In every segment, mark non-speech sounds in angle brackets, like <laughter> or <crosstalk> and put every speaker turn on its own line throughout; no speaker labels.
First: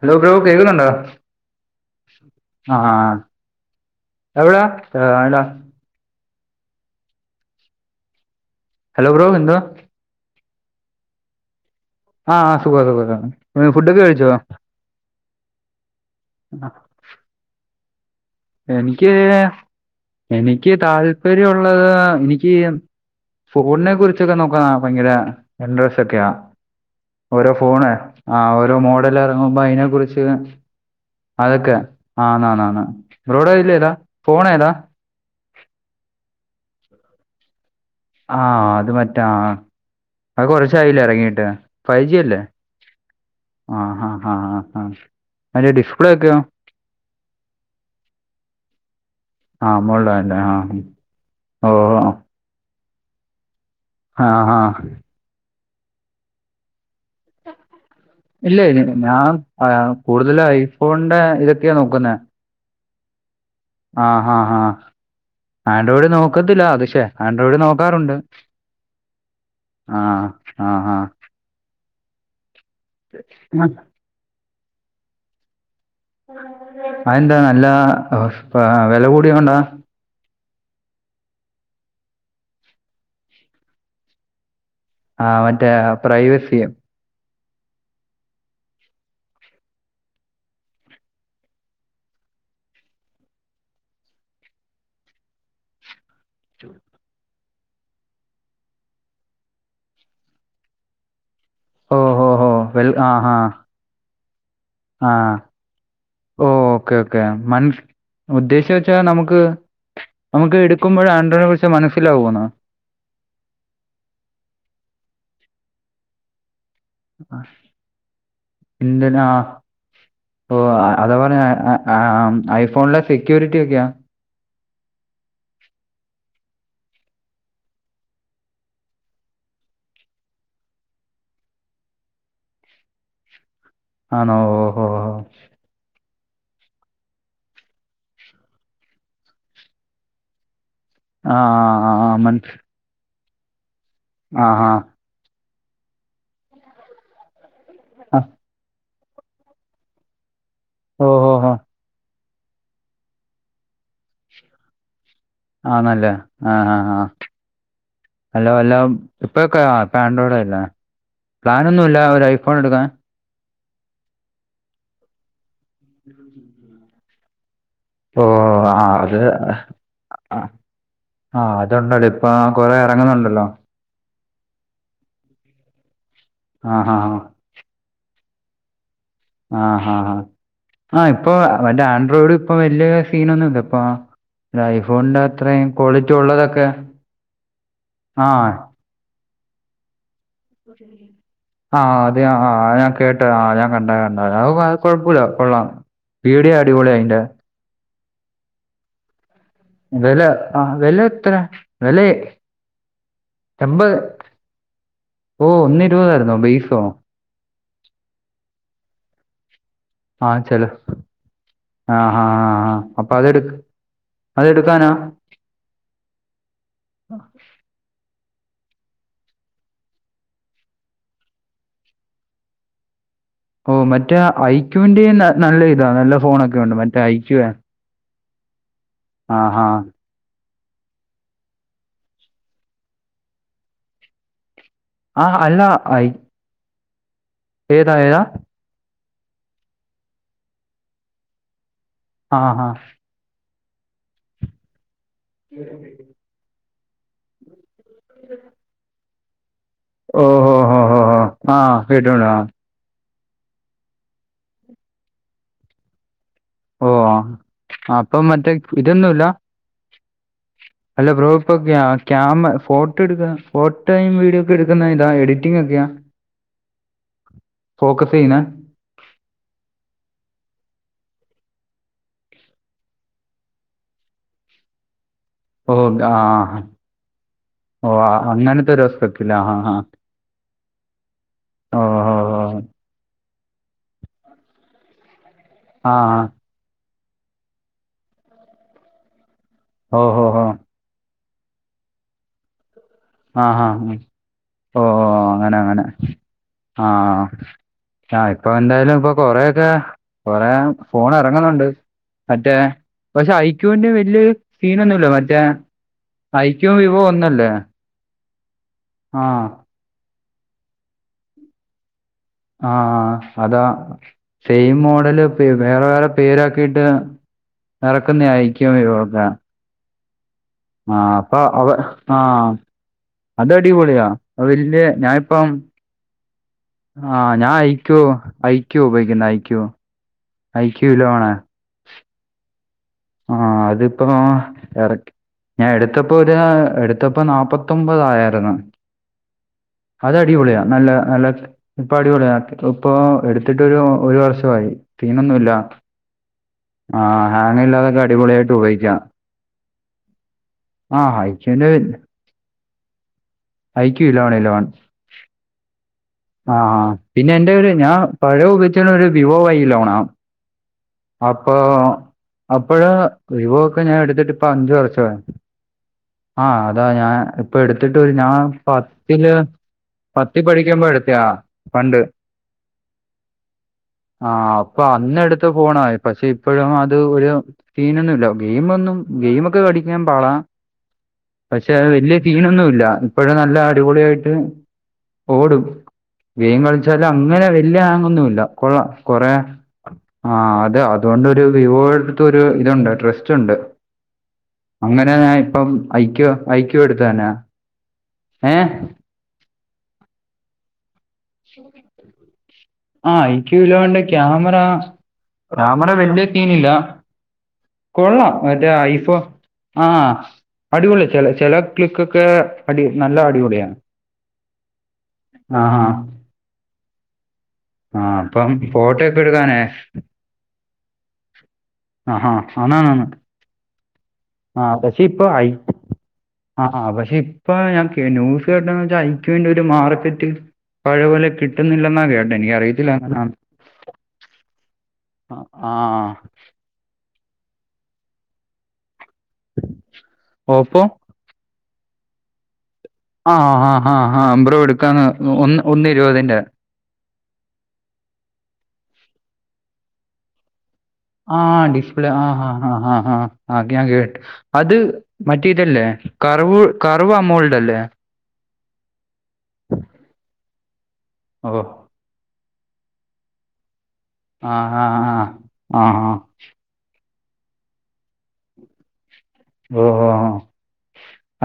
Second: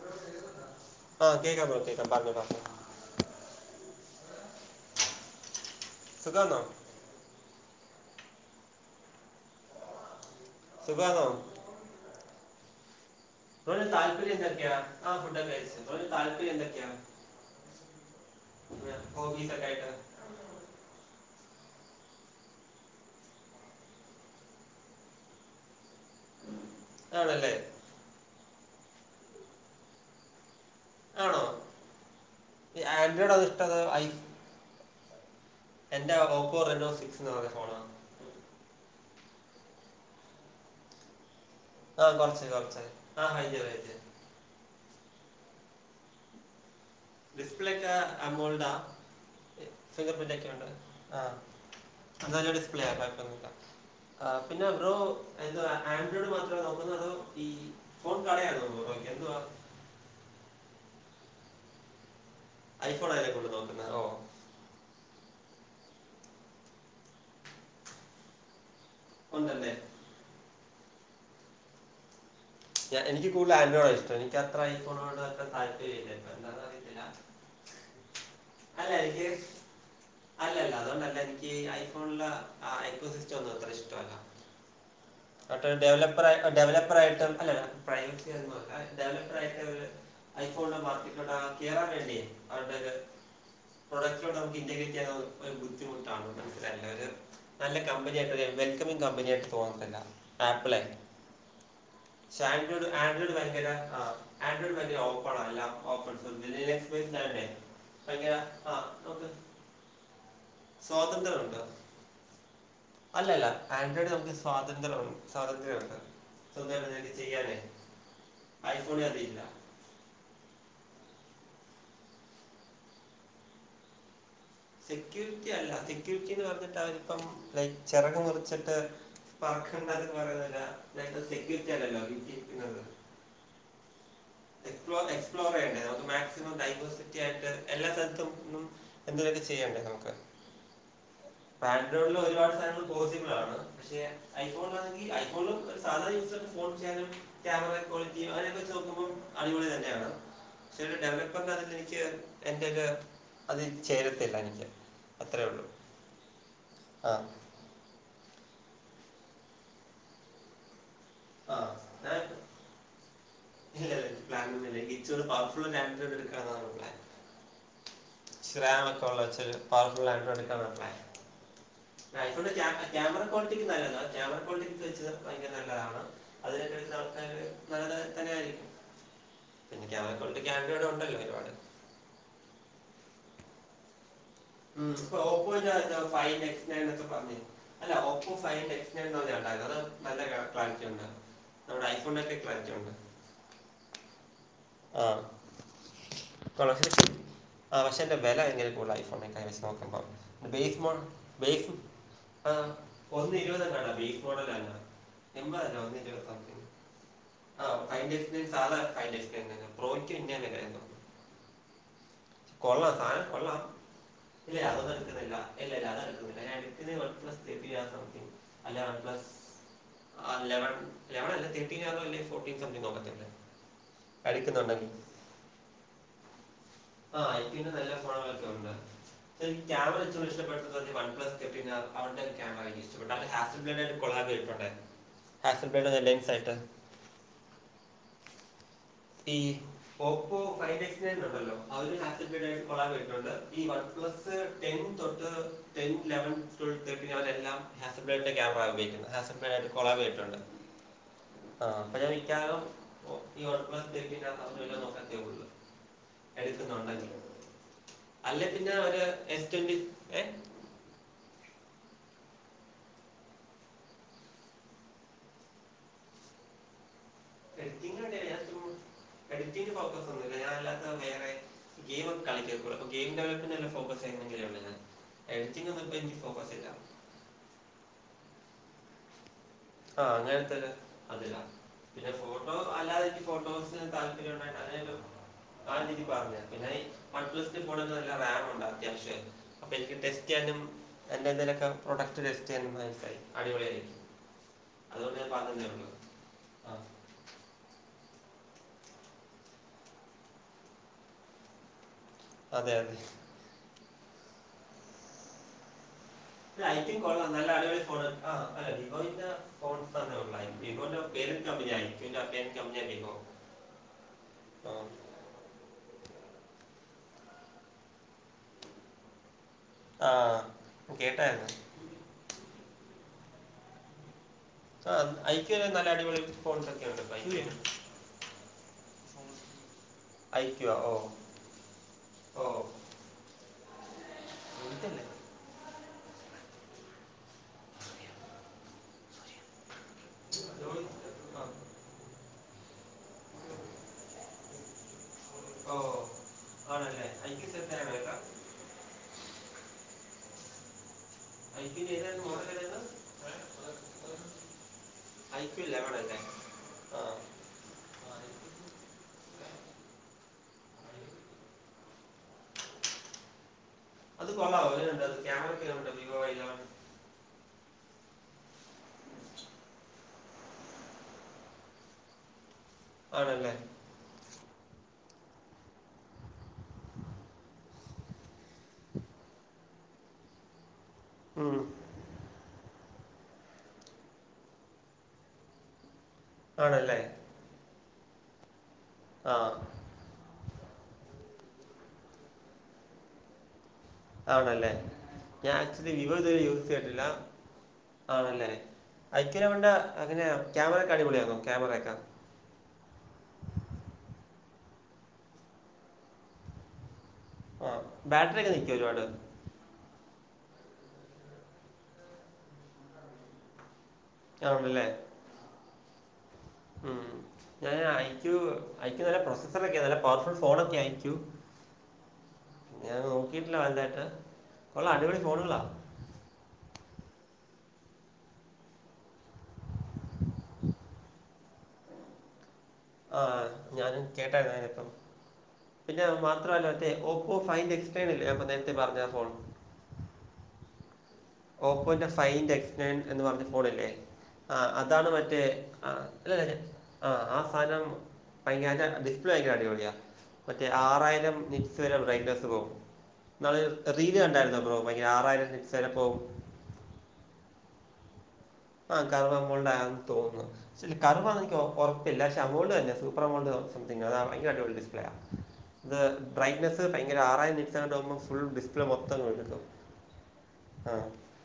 Hello <unintelligible> കേക്കുന്നുണ്ടോ?
ആ കേൾക്കാം ബ്രോ കേൾക്കാം പറഞ്ഞോ പറഞ്ഞോ
ആഹ് ആഹ് ആഹ് എവിടാ എവടാ
തുഖാണോ?
ഹലോ ബ്രോ എന്തോ?
സുഖാണോ?
ആഹ് സുഖാ സുഖാ സുഖാണ്
ബ്രോ ന് താല്പര്യം എന്തൊക്കെയാ? ആഹ് ഫുഡോക്കെ കഴ്ച്ച്ന്. ബ്രോക്ക് താല്പര്യം
ആ,
എന്തൊക്കേണ്?
എനിക്ക്
ആയിട്ട്
എനിക്ക് താല്പര്യം ഉള്ളത് എനിക്ക് ഫോണിനെ കുറിച്ചൊക്കെ നോക്കാൻ ഭയങ്കര ഇന്റർസ്റ്റ് ഒക്കെയാ. ഓരോ
ആണല്ലേ
ഫോണെ ആഹ് ഓരോ മോഡൽ എറങ്ങുമ്പോ അതിനെ കുറിച്ച്
ആണോ
അതൊക്കെ ആന്നാന്നാണ്
ആൻഡ്രോയിഡ് അത്
റോഡോ ഇല്ല
ഇഷ്ടം
ഇതാ
ഐ
ഫോൺ ഏതാ?
എന്റെ ഓപ്പോ റെനോ സിക്സ് എന്ന് പറഞ്ഞ ഫോണാ
ആഹ് അത് മറ്റാ ആഹ് ആഹ് അത് കൊറച്ചായില്ലേ എറങ്ങീട്ട്
ആഹ് കൊറച്ചായി കൊറച്ചായി ആഹ് കഴിഞ്ഞു കഴിഞ്ഞ്
ആഹ് ആഹ് അതിന്റെ ഡിസ്പ്ലേ ഒക്കെയോ?
ഡിസ്പ്ലേക്ക അമോൾഡാ
ആ
ഫിംഗർ പ്രിന്റ്
മുകളിലാണല്ലേ
ഒക്കെ ഒണ്ട് ആഹ്
ആ ഓ
<unintelligible> <unintelligible>
ആ ആ
പിന്നെ അതോ എന്തുവാ ആൻഡ്രോയ്ഡ് മാത്രേ നോക്കുന്നതോ ഫോൺ കടയാണോ <unintelligible> എന്തുവാ
കൂടുതലും ഐഫോണിന്റെ ഇതൊക്കെയാ നോക്കുന്നെ
ഐഫോണാല്ലേ കൂടുതലും നോക്
ആഹ് ആഹ് ഹാ ആൻഡ്രോയിഡ് നോക്കത്തില്ല അത്ശേ ആൻഡ്രോയിഡ് നോക്കാറുണ്ട്
ഒണ്ടല്ലേ
ആഹ് ആഹ് ആഹ്
എനിക്ക് കൂടുതൽ ആൻഡ്രോയിഡിനോടാ ഇഷ്ടം എനിക്കത്ര ഐ ഫോണോടിനോട് അത്ര താല്പര്യം
അതെന്താ നല്ലതാ
അല്ല എനിക്ക് അല്ലല്ല അതുകൊണ്ടല്ല എനിക്ക് ഐഫോണിലുള്ള ഐഫോൺ സിസ്റ്റം ഒന്നും അത്ര ഇഷ്ടല്ല
ആ
മറ്റെ
മറ്റേ
ഡെവപ്പ
പ്രൈവസി
ഡെവലപ്പർ ആയിട്ടും അല്ലെ <unintelligible> ഡെവലപ്പർ ആയിട്ട് ഐഫോണിന്റെ <unintelligible> ആക്കിയ റെഡി അതുകൊണ്ടെക്കെ കുറച്ച് കൂടെ നമുക്ക് <unintelligible> ചെയ്യാനൊരു ബുദ്ധിമുട്ടാണ് മനസ്സിലായില്ലേ ഒരു നല്ല കമ്പനിയായിട്ട് ഒരു വെൽക്കമിങ് കമ്പനി ആയിട്ട് തോന്നത്തില്ല ആപ്പിളെ
ആഹ് ആഹ്
പക്ഷേ ആൻഡ്രോയിഡ് ആഡ്രോയിഡ് ഭയങ്കര ആഹ് ആൻഡ്രോയിഡ് ഭയങ്കര
ആ
ഓപ്പണ എല്ലാ ഓപ്പൺസ്
ഓ
വലിയ
ഓക്കെ
എക്സ്പെൻസ്
ഓക്കെ
ആയോണ്ടെ
മനസ്
ഭയങ്കര
ഉദ്ദേശിച്ച
ആഹ്
വെച്ചാൽ
നമുക്ക്
നമുക്ക് എടുക്കുമ്പോഴേ ആൻഡ്രോയ്ഡ്
സ്വാതന്ത്ര്യമുണ്ട്
പക്ഷെ മനസ്സിലാകുവാണാ
അല്ലല്ല ആൻഡ്രോയിഡ് നമുക്ക് സ്വാതന്ത്ര്യം സ്വാതന്ത്ര്യം ഉണ്ട് സ്വന്തവായിട്ട് എന്തേലും ചെയ്യാനെ ഐഫോണിൽ
ഇന്ത്യൻ ആ
അതില്ല
ഓ അതാ പറഞ്ഞെ ഐഫോണിലെ സെക്യൂരിറ്റി ഒക്കെയാ
സെക്യൂരിറ്റി അല്ല സെക്യൂരിറ്റിന്ന് പറഞ്ഞിട്ട് അവരിപ്പം ലൈക് ചിറക് മുറിച്ചിട്ട് പറക്കണ്ടതെന്ന് പറയുന്ന പോല സെക്യൂരിറ്റി അല്ലല്ലോ <unintelligible>
ആണോ ഓ ഹോ
എക്സ്പ്ലോ
ഹോ
എക്സ്പ്ലോർ ചെയ്യണ്ടേ നമുക്ക് മാക്സിമം ഡൈവേഴ്സിറ്റി ആയിട്ട് എല്ലാ സ്ഥലത്തുന്നും എന്തുവേണ്ടി ചെയ്യണ്ടേ നമുക്ക്
<inaudible> ആ ആ
ആൻഡ്രോയിഡില്
മനസ്
ഒരുപാട് സാധനം പോസിബിൾ ആണ് പക്ഷെ
ആ ആ
ഐഫോണിൽ അതി ഐഫോണും സാധാ യൂസർ ഫോൺ ചെയ്യാനും ക്യാമറ
ആ
ക്വാളിറ്റി അങ്ങനൊക്കെ വെച്ച് നോക്കുമ്പോ അടിപൊളി തന്നെയാണ് ചില
ഓ ഓ ഓ
ഡെവലപ്പറിന്റാത്ത് എനിക്ക് എന്റത് അതിൽ ചേരത്തില്ല എനിക്ക് അത്രേ ഉള്ളൂ
ആണല്ലേ ആഹ് ആഹ് ആഹ്
ആ
ഹലോ ഹലോ ഇപ്പഴൊക്കെയ ഇപ്പ ആൻഡ്രോയിഡയില്ലേ പ്ലാനൊന്നുമില്ലേ ഒരു ഐഫോൺ എടുക്കാൻ
ഇല്ലില്ല പ്ലാൻ ഒന്നുമില്ല എനിക്ക് ഇച്ച ഒരു പവർഫുള്ള് ഒരാൻഡ്രോയ്‌ഡ് എടുക്കാൻ എന്നുള്ള
ഓ ആ
ശ്രാമൊക്കെ
അത്
ഉള്ള വച്ചൊരു പവർ ഫുൾ
ആ
ആൻഡ്രോയ്‌ഡ് എടുക്കാന പ്ലാൻ
ആ അതുണ്ടല്ലോ ഇപ്പൊ
ഐഫോണിന്റെ
കുറെ
ക്യാമറ ക്യാമറ
ഇറങ്ങുന്നുണ്ടല്ലോ
ക്വാളിറ്റിക്ക് നല്ലതാണ് ക്യാമറ കാളിറ്റി വെച്ചത് ഭയങ്കര നല്ലതാണ് അതിനൊക്കെ
ആ
എടുത്ത
ഹാ ഹാ
ആൾക്കാര് നല്ല തന്നെ ആയിരിക്കും പിന്നെ
ആഹ്
ക്യാമറ
ആഹ്
കൊണ്ട് ക്യാമറയോടെ
ആഹ്
ഉണ്ടല്ലോ
ഇപ്പൊ
ഒരുപാട്
മറ്റെ ആൻഡ്രോയിഡ് ഇപ്പൊ വലിയ സീനൊന്നും ഇല്ല ഇപ്പ
ഉം ഇപ്പ ഓപ്പോ തന്നെ ആണ് ഫൈവ്
ഉള്ളതൊക്കെ
എക്സ് ണയണ് എന്നൊക്കെ പറഞ്ഞിരുന്നു അല്ല
ആ
ഓപ്പോ ഫൈവ് എക്സ് അത് നല്ല <unintelligible> നമ്മുടെ
ആഹ് അത്
ഐഫോണിനൊക്കെ ക്ലാരിറ്റി
ആഹ് ഞാൻ
ഉണ്ട്
കേട് ട്ട് ആഹ് ഞാൻ കണ്ട കണ്ടാര്ന്ന് അത്
ആ
കുഴപ്പൊല്ല കൊള്ളാം വീഡിയോ അടിപൊളിയ അയിന്റെ
ആഹ് പക്ഷേന്റെ വെല ഭയങ്കര കൂടുതല ഐഫോണിനെക്കായ് വച്ച് നോക്കുമ്പൊ
വില ആ
ബേഫ് മോ
വില എത്ര
ബേഫ്
വില
ആഹ് ഒന്ന് ഇരുപതെങ്ങാണ്ടാ ബീഫ് മോഡൽ അല്ല
ഓഹ് ഒന്ന് ഇരുപതായിരുന്നോ ബെയ്ഫോ
ആഹ് ഫൈവ് എക്സ് സാദാ ഫൈവ് <unintelligible> പ്രോയ്ക്ക്
ആ
പിന്നെയും വെല
ചില
ആയിരുന്നു
ആ ഹാ ഹാ
കൊള്ളാം
അപ്പൊ
സാനം
അതെടു
കൊള്ളാം ഇല്ലെ
അതെടുക്കാനാ
അതൊന്നും എടുക്കുന്നില്ല ഇല്ല ഇല്ല അതെടുക്കുന്നില്ല ഞാൻഎടുക്കുന്നെ വൺ പ്ലസ് <unintelligible> അല്ലെ വൺ പ്ലസ് ആ ലവൺ ലവണല്ല തേട്ടീൻ ആന്നോ അല്ലെ ഫോർട്ടീൻ സംതിങ് നോക്കത്തില്ലേ
ഓ മറ്റേ ഐക്യുവിന്റെ നല്ല ഇതാണ് നല്ല ഫോണ് ഒക്കെ ഉണ്ട് മ
ആ ഐക്യുന്റെ നല്ല ഫോണുകളൊക്കെ ഉണ്ട്.
ആ
എന്കി
ഹാ
ക്യാമറ ഇച്ചിരൂടെ ഇഷ്ടപ്പെട്ടതൊക്കെ വൺ പ്ലസ് ന്റെ <unintelligible> ക്യാമറ എനിക്ക് ഇഷ്ടപെട്ടു. അത്‌ <unintelligible> ആയിട്ട് കൊളാബ് ചെയ്തിട്ടുണ്ടാർന്നു
ആ
കാസൽപേട്ട അല്ല
ഐ
ലെൻ സൈട്ട് <unintelligible>
ഏതാ ഏതാ
ഈ ഓപ്പോ ഫൈവ് എക്സ് ഉണ്ടല്ലോ ആ ഒരു ഹസിൽ
ആ
<unintelligible> ആയിട്ട്
ഹാ
കൊളാബ് ചെയ്തിട്ടുണ്ട് ഈ വൺ പ്ലസ്സ് ടെൻ തൊട്ട് ടെൻ ലവൻ ട്വൽ തേർട്ടിൻ അവയെ ല്ലാം <unintelligible> ക്യാമറ ഉപയോഗിക്കുന്നെ ഹാസ് കൊളാബ്
ഓ
ചെയ്തിട്ടുണ്ട്
ഹോ ഹോ ഹോ ഹോ
ആ അപ്പൊ ഞാൻ
കേട്ടിട്ടുണ്ട് ആ
മിക്കയാവാറും ഒ ഈ വൺ പ്ലസ് <unintelligible>
ഓ
എടുക്കുന്നുണ്ടങ്കിൽ
ആ അപ്പം
അല്ലെ പിന്നെ മറ്റേ ഒരു
ഇതൊന്നുമില്ല
എസ് ട്വന്റി എഹ്
അല്ല ബ്രോ ഇപ്പൊ ക്യാം ഫോട്ടോ എടുക്കുക ഫോട്ടോയും വീഡിയോ ഒക്കെ എടുക്കുന്ന ഇതാ എഡിറ്റിംഗ ഒക്കെയാ
എഡിറ്റിങ്ങ്
ഫോക്കസ്
വേണ്ടിയല്ല ഞാൻ
ചെയ്യുന്നത്
ചുമ്മാ എഡിറ്റിങ്ങ് ഫോക്കസ് ഒന്നുംല്ല ഞാൻ അല്ലാത്ത വേറെ ഗെയിം ഒക്കെ കളിക്കും അപ്പൊ ഗെയിം ഡെവലപ്പ് ഫോക്കസ് ചെയ്യുന്നെങ്കിലേ ഒള്ളു ഞാൻ എഡിറ്റിംങ്ങ്
ഓ
ഒന്നും ഇപ്പം എനിക്ക്
ആ
ഫോക്കസ് ഇല്ല
ഓ അങ്ങനത്തെ ഒരു അവസ്ഥക്കെല്ലേ ആഹാ
ആഹ അങ്ങനത്തെ ഒരു അതിലാ
ആ
പിന്നെ ഫോൺ ഫോട്ടോ അല്ലാതെ എനിക്ക് ഫോട്ടോസിന് താല്പര്യം ഉണ്ടായിട്ട് ആ രീതിയിൽ പറഞ്ഞ പിന്നെഈ വൺപ്ലസ് ഫോൺ നല്ല റാം ഉണ്ട് അത്യാവശ്യമെ അപ്പ എനിക്ക്
ഓ ഓ ഓ ആ
ടെസ്റ്റ്
ഓ ഹോ ഹോ
ചെയ്യാനും എൻ്റെന്തേലൊക്കെ പ്രോടക്റ്റ് ടെസ്റ്റ് ചെയ്യാനും നൈസ് ആയിരിക്കും
ആഹ് ആഹ് ഓ ഓ അങ്ങനെ
പറഞ്ഞതേ
അങ്ങനെ
ഉള്ളൂ ആ,
ആഹഹ ആഹ ഇപ്പൊ എന്തായാലും ഇപ്പൊ കൊറയൊക്കെ കൊറേ ഫോൺ എറങ്ങുന്നുണ്ട് മറ്റേ
അതെ അതെ
പക്ഷെ ഐക്യുവിന്റെ വലിയ സീനൊന്നുമില്ല മറ്റേ ഐക്യവും വിവോ ഒന്നല്ലേ
ഫോ ആ അല്ല
ആ
വിവോന്റെ ഫോൺസ് ഉള്ള വിവോന്റെ പേഡ് കമ്പനിയ ഐ ക്യു ന്റെ
ആഹ അതാ
ആ.
സെയിം മോഡൽ വേറെ വേറെ പേരാക്കിയിട്ട് ഇറക്കുന്ന ആയിരിക്കും വിവോക്കെ
ആഹ
ആ അപ്പൊ അത് ആഹ അത് അടിപൊളിയാ വലിയ
ആ
ഞാനിപ്പം
ഐക്യു നല്ല അടിപൊളി ഫോൺസ് ഒക്കെ ഉണ്ട്
ആഹ
ഐക്യു
ഞാൻ ഐക്യൂ ഐക്യൂ ഉപയോഗിക്കുന്ന ഐക്യൂ
ഐക്യു ഓ ഓഓ
ആഹ അതിപ്പൊ
രോഹിതല്ലേ
ഇറക്കി ഞാൻ എടുത്തപ്പോ ഒരു എടുത്തപ്പോ നാപ്പത്തൊമ്പതായായിരുന്നു. അത് അടിപൊളിയാ നല്ല
രോഹിത്
നല്ല
ആ
ഇപ്പൊ അടിപൊളിയ ഇപ്പൊ എടുത്തിട്ട് ഒരു വർഷമായി സിനൊന്നുല്ല
ഓ ആണല്ലേ ഐ ക്യൂ സെറ്റാണ് കേട്ട
ട്ടും ഉപയോഗിക്ക ആ ഐ
ഐ ക്യു ന്റെ ഏതാര്ന്ന് മോഡൽ ഏതാരുന്ന്
iQOO eleven eleven
iQOO eleven അല്ലേ
ആഹ പിന്നെ എന്റെ കയ്യിൽ ഒരു ഞാൻ പഴയ ഉപയോഗിച്ചിണെ ഒരു വിവോ ഐ ലോണ അപ്പൊ അപ്പോഴ്‌ വിവോ ഒക്കെ ഞാൻ എടു
അത്
ത്തിട്ട് ഇപ്പ
കൊള്ളാമോ
അഞ്ചു
അതിനുണ്ട്
വർഷം
അത് ക്യാമറയ്ക്ക് ഉണ്ട് വിവോ വൈ ലെവൻ
ആയി അതാ ഞാൻ ഇപ്പൊ എടുത്തിട്ട് ഞാൻ പത്തില് പത്തി പഠിക്കുമ്പോ എടുത്തയാ പണ്ട്
ആണല്ലേ?
ആ അപ്പൊ അന്ന് എടുത്ത ഫോണായി പക്ഷെ ഇപ്പോഴും അത് ഒരു സീനൊന്നുല്ല ഗെയിം ഒന്നും ഗെയിമൊക്കെ കളിക്കാൻ പാടാ
ഉം,
പക്ഷെ വല്യ സീനൊണൊന്നുല്ല ഇപ്പോളും നല്ല അടിപൊളിയായിട്ട്. ഓടും ഗൈം
ആണല്ലേ
കളിച്ചാലും അങ്ങനെ വല്യ ആങ്ങൊന്നുല്ല കൊള്ള കൊറേ
ആ
ആ അതെ അതുകൊണ്ട് വിവോടുത്ത ഒരു ഇതുണ്ട് ട്രസ്റ്റ് ഉണ്ട്
ആണല്ലേ
അങ്ങനെ ഞാൻ ഇപ്പം
ആക്ച്വലി വിവോ
ഐക്ക
ഇതുവരെ യൂസ്
ഐക്കോ
ചെയ്തിട്ടില്ല
എടുത്താനാ
ആണല്ലേ ഐക്യന വേണ്ട അങ്ങനെയ ക്യാമറക്കെ അടിപൊളിയാണോ ക്യാമറയക്കെ?
ആ ഐക്യൂ ഇല്ലണ്ട് ക്യാമറ ക്യാമറ വല്യ സീനില്ല.
ആ
കൊള്ളാം
ബാറ്ററി ഒക്കെ
മറ്റെ
നിൽക്കും ഒരുപാട്
ഐഫോ ആഹ് അടിപൊളി ചെല ചെല ക്ലിക്ക്ക്കെ അടി നല്ല അടിപൊളിയാണ്.
ആണല്ലേ
ആഹഹ
ഉം ഞാൻ അയച്ചു
അപ്പം ഫോട്ടോ
അയക്ക് നല്ല
ഒക്കെ എടുക്കാനേ
പ്രോസസറൊക്കെ നല്ല പവർഫുൾ ഫോൺക്കെ അയ്കു
ആഹാ ആണാണാണ്
വലുതായിട്ട്
ആഹ
കൊള്ളാം
പക്ഷേ
അടിപൊളി
ഇപ്പൊ അയി
ഫോണുകളാ
ആഹ ആഹ് പക്ഷെ ഇപ്പൊ ഞാൻ ന്യൂസ് കേട്ടന്ന് വച്ചാ ഐക്യൻ്റെ വേണ്ടി ഒരു മാർക്കറ്റ്. പഴ പോല കിട്ടുന്നില്ലെന്നാ കേട്ടെ എനിക്കറിയ
ആ ഞാനും കേട്ടായിരന് ഇപ്പം
ആ ആ
പിന്നെ. മാത്രല്ല ഓപ്പോ ഫൈൻ്റ് എക്സ്ടേർ ല്ലേ അപ്പ നേരത്തെ പറഞ്ഞ ഫോൺ
ഓപ്പോ?
ഓപ്പോന്റെ ഫൈൻഡെക്സ് ൻ എന്ന്
ആ
പറഞ്ഞ
ആ
ഫോണില്ലേ
ആ
ആ
ബ്രോ എടുക്കാന്ന്
അതാണ് മറ്റേ
ഒന്ന് ഒന്ന്
ആ അല്ല
ഇരുപതിന്റെ
ല്ല ആ ആ സാധനം അയ്ന്റെ ഡിസ്പ്ലേഒക്കെഅടിപൊളിയാ മറ്റേ ആ ആറായിരം
ആ
നിറ്റ്സ് വരെ
ഡിസ്പ്ലേ ആ
ബ്രൈനസ്
ഹാ
പോകും
ഹാ ഹാ ഹാ
നമ്മൾ
ആ ഞാൻ
റീൽ
കേട്ട്
കണ്ടായിരുന്നു ബ്രോ ആറായിരം നിറ്റ്സ് വരെ പോവും പോകവും
കറവ കറുവ അവോൾഡ് അല്ലേ?
ആഹ് കറ്‌വ അമൗണ്ട് ആണ്ന്ന് തോന്നുന്നു പക്ഷേ
ഓ
കറവാനിക്കി ഉറപ്പില്ല പക്ഷെ അമൗണ്ട് തന്നെയ സൂപ്പർ എമൗണ്ട് അത ഭയര അടിപൊളി ഡിസ്പ്ല ആ
ആ
ഇത്
ആ
ബ്രറ്റ്നസ്സ് ഭയങ്കര ആറായിരം നിറ്റ് സ ഫുൾ ഡിസ്പ്ലേ ൾ മൊത്തം കണ്ടക്കാം
ഓ ഓ ഓ.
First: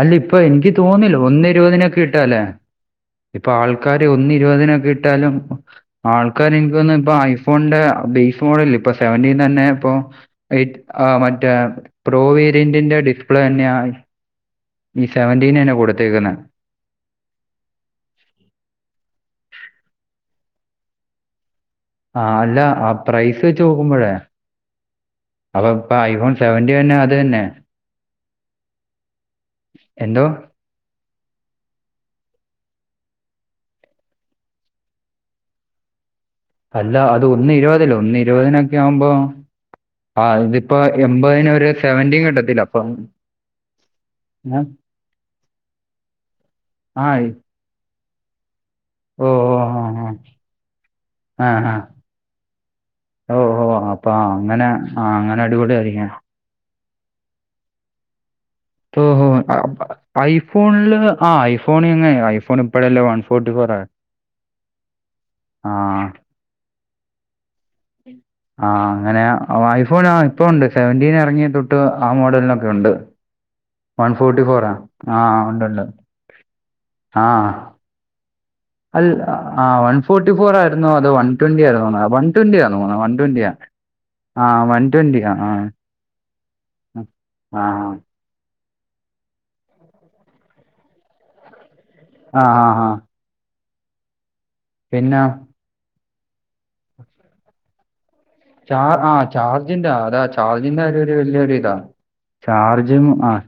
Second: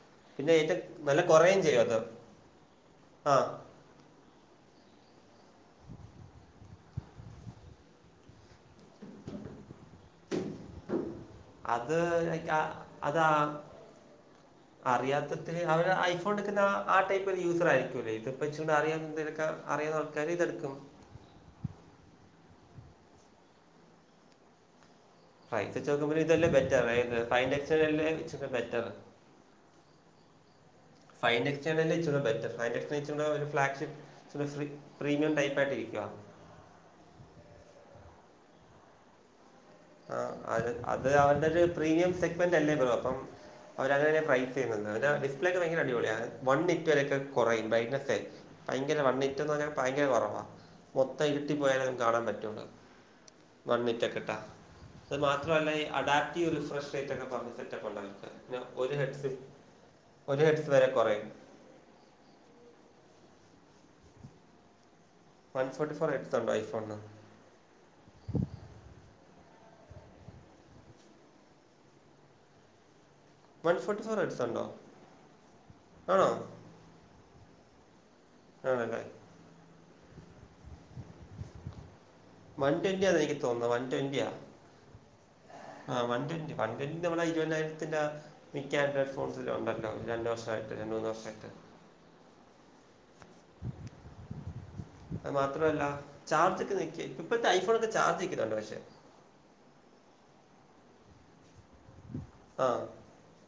അല്ല ഇപ്പൊ എനിക്ക് തോന്നില്ല ഒന്നേ
കുറയും ചെയ്യും അത്
ഇരുപതിനൊക്കെ കിട്ടല്ലേ ഇപ്പ ആ ആൾക്കാര് ഒന്നേ ഇരുപതിനൊക്കെ കിട്ടാലും ആൾക്കാർ എനിക്ക് തന്ന ഇപ്പൊ ഐഫോണിന്റെ ബേസ് മോഡൽ ഇപ്പൊ സെവന്റീ തന്നെ ഇപ്പൊ ആ മറ്റേ
അത്
പ്രോ
ആ-
വേരിയന്റിന്റെ
അതാ
ഡിസ്പ്ലേ തന്നെയാണ് ഈ സെവൻ്റീൻ
അറിയാത്തതിൽ
തന്നെ
അവർ ഐഫോൺ
കൊടുത്തേക്കുന്നത്
എടുക്കുന്ന ആ- ആ ടൈപ്പ് ഒരു യൂസർ ആയിരിക്കുമല്ലേ ഇപ്പൾ ഇച്ച അറിയൻ അറിയുന്ന ആൾക്കാർ ഇതെടുക്കും
ആ അല്ല ആ പ്രൈസ് വെച്ച് നോക്കുമ്പോഴേ അപ്പൊ
പൈസ വച്ചു
ഇപ്പൊ
നോക്കുമ്പോൾ
ഐഫോൺ
ഇതല്ലേ
സെവന്റി
ബെറ്റ
തന്നെ അത് തന്നെ
ബെറ്റർ <unintelligible>
എന്തോ
ഫൈൻ്റക്സേൺ തന്നെ ച്ചുടെ ബെറ്റർ പ്രീമിയം ടൈപ്പായിട്ട് ഇരിക്കയാണ്
അല്ല അത് ഒന്ന് ഇരുപതല്ലേ ഒന്ന് ഇരുപതിനൊക്കെ ആവുമ്പോ
ആ അ
ഇതിപ്പോ
അത് അവരുടെ
എൺപതിന്
ഒരു പ്രീമിയം
സെവന്റിയും
സെഗ്മെന്റ്
കിട്ടത്തില്ല
അല്ലേ
അപ്പൊ
ബ്രോ അപ്പം അവര് അങ്ങനെയ പ്രൈസ്
ഞാൻ
ചെയ്യുന്നത് അ ഡിസ്പ്ലേ ഒക്കെ ഭയങ്കര അടിപൊളിയ
ആ
വൺറ്റ്വലൊക്കെ
ഇ-
കുറയും <unintelligible> ഭയങ്കര വൺ
ഓ
ഏയ്റ്റെന്ന്
ഓ
എന്ന് വെച്ചാൽ
ആ
ഭയങ്കര കുറവാ മൊത്തം
ആ
ഇരുട്ടിപ്പോയാലും കാണാൻ പറ്റുള്ളൂ വൺ ഇറ്റ്
അപ്പ
ഒക്കെ ഇട്ടാ
അങ്ങനെ ആ
അത്
അങ്ങനെ
മാത്രമല്ലഈ
അടിപൊളിയായിരിക്കും
അഡാപ്റ്റീവ് റിഫ്രഷ് എന്നൊക്കെ പറഞ്ഞ സെറ്റപ്പണ്ടല്ലോ
ഓ ഓ
ഹെഡ്സ് വരെ
ഐഫോണില്
കുറയും
ആ ഐഫോ ഐഫോണിന്ന് ഐഫോൺ ഇപ്പഴല്ലേ വൺ ഫോർട്ടി ഫോർ ആയേ
വൺ ഫോർട്ടി ഫോർ എക്സ്ണ്ടോ ഐഫോണിനു
ആ അങ്ങനെ ഐഫോൺ ഇപ്പണ്ട് സെവൻ്റീൻ ഇറങ്ങിയ തൊട്ട് ആ മോഡലിനൊക്കെ ഉണ്ട് വൺ
ഫോർ ഹെഡ്സ്
ഫോർട്ടി ഫോറ
ഉണ്ടോ
ആ ആഹ ഉണ്ട്ണ്ട്
ആണോ
ആഹ
ആണല്ലേ
അൽ ആ വൺ ഫോർട്ടി ഫോർ ആയിരുന്നോ അതോ വൺ ട്വന്റി ആയിരുന്നോ വൺ ട്വൻറ്റിയാ തോന്നുന്നത്
ട്വന്റി
വൺ
ആണ് എനിക്ക്
ട്വൻറ്റിയാണ്
തോന്നുന്നത് വൺ
ആ വൺ ട്വൻറ്റിയ ആ ആ
ആഹ് വൺ ട്വന്റി വൺട്വൻ്റി നമ്മളെ
ആ
ഇരുപതിനായിരത്തിന്റെ മിക്ക ആൻഡ്രോയ്ഡ് ഫോൺസിലും ഉണ്ടല്ലോ രണ്ട് വർഷായിട്ട് രണ്ട് മൂന്ന് വർഷായിട്ട്
ആഹ് ആ. പിന്നെ
അത് മാത്രമല്ല ചാർജൊക്കെ നിക്ക് ഇപ്പഴത്തെ ഐഫോൺ ഒക്കെ ചാർജ് നിൽക്കുന്നുണ്ട് പക്ഷെ
ചാ ആഹ് ചാർജിന്റെ അതാ ചാർജിന്റെ കാര്യം ഒരു വലിയൊര് ഇതാ
ആ
ചാർജും ആഹ്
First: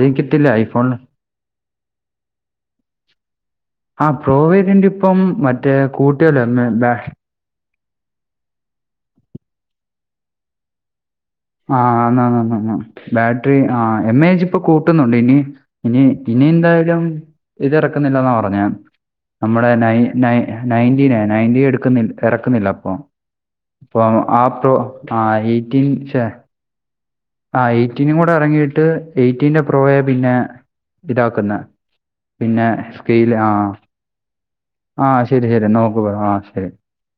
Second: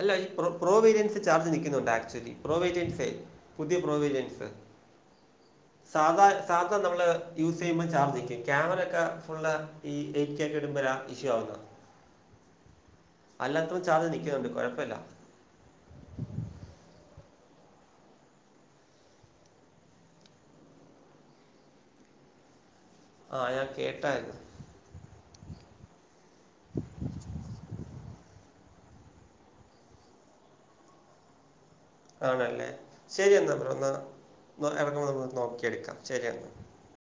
അല്ല ഈ പ്രോ പ്രോ വേര്യൻസ് ചാർജ് നിക്കുന്നുണ്ട് ആക്ച്വലി പ്രോവേരിയൻസെ. പുതിയ പ്രോ
ആ
വേരിയൻസ്
വേരിയൻ്റ് ഇപ്പം മറ്റേ
സാധാ
കൂട്ടിയല്ലോ എം എ
സാധാ
ബാ-
നമ്മള് യൂസ് ചെയ്യുമ്പം ചാർജ് നിക്കും. ക്യാമറ ഒക്കെ ഫുള്ള ഈ എയ്റ്റ് കെ ഒക്കെടുമ്പഴി ഇഷ്യൂ ആവുന്നത്.
ആഹ് ആന്നാന്നാന്ന് ബാറ്ററി
അല്ലാത്തപ്പോൾ
ആഹ്
ചാർജ്
എം എ എച്
നിൽക്കുന്നുണ്ട്
ഇപ്പൊ
കുഴപ്പമില്ല
കൂട്ടുന്നുണ്ട് ഇനി ഇനി ഇനി എന്തായാലും ഇത് എറക്കുന്നില്ലെന്നാ പറഞ്ഞെ നമ്മുടെ നയ് നയ് നയന്റിനെ നയൻൻ്റീൻ എടുക്കുന്ന ഇറക്കുന്നില്ല അപ്പം.
ആ ഞാൻ
ഇപ്പം
കേട്ടായിരുന്നു
ആപ് ട്ടു ആഹ് ഏയ്‌റ്റീൻ ചെ ആഹ് എയ്റ്റീനും കൂടെ എറങ്ങിയിട്ട് എയ്റ്റീന്റെ പ്രോയാ പിന്നെ ഇതാക്കുന്നെ. പിന്നെ
ആണല്ലേ ശരി
സ്കെയ്ൽ
എന്നാൽ ബ്രോ
ആഹ്
എന്നാൽ ഇറങ്ങുമ്പോൾ
ആഹ്
നമുക്ക്
ശരി ശരി
നോക്കിയെടുക്കാം
നോക്കി പറ
എന്നാൽ
ആഹ് ശരി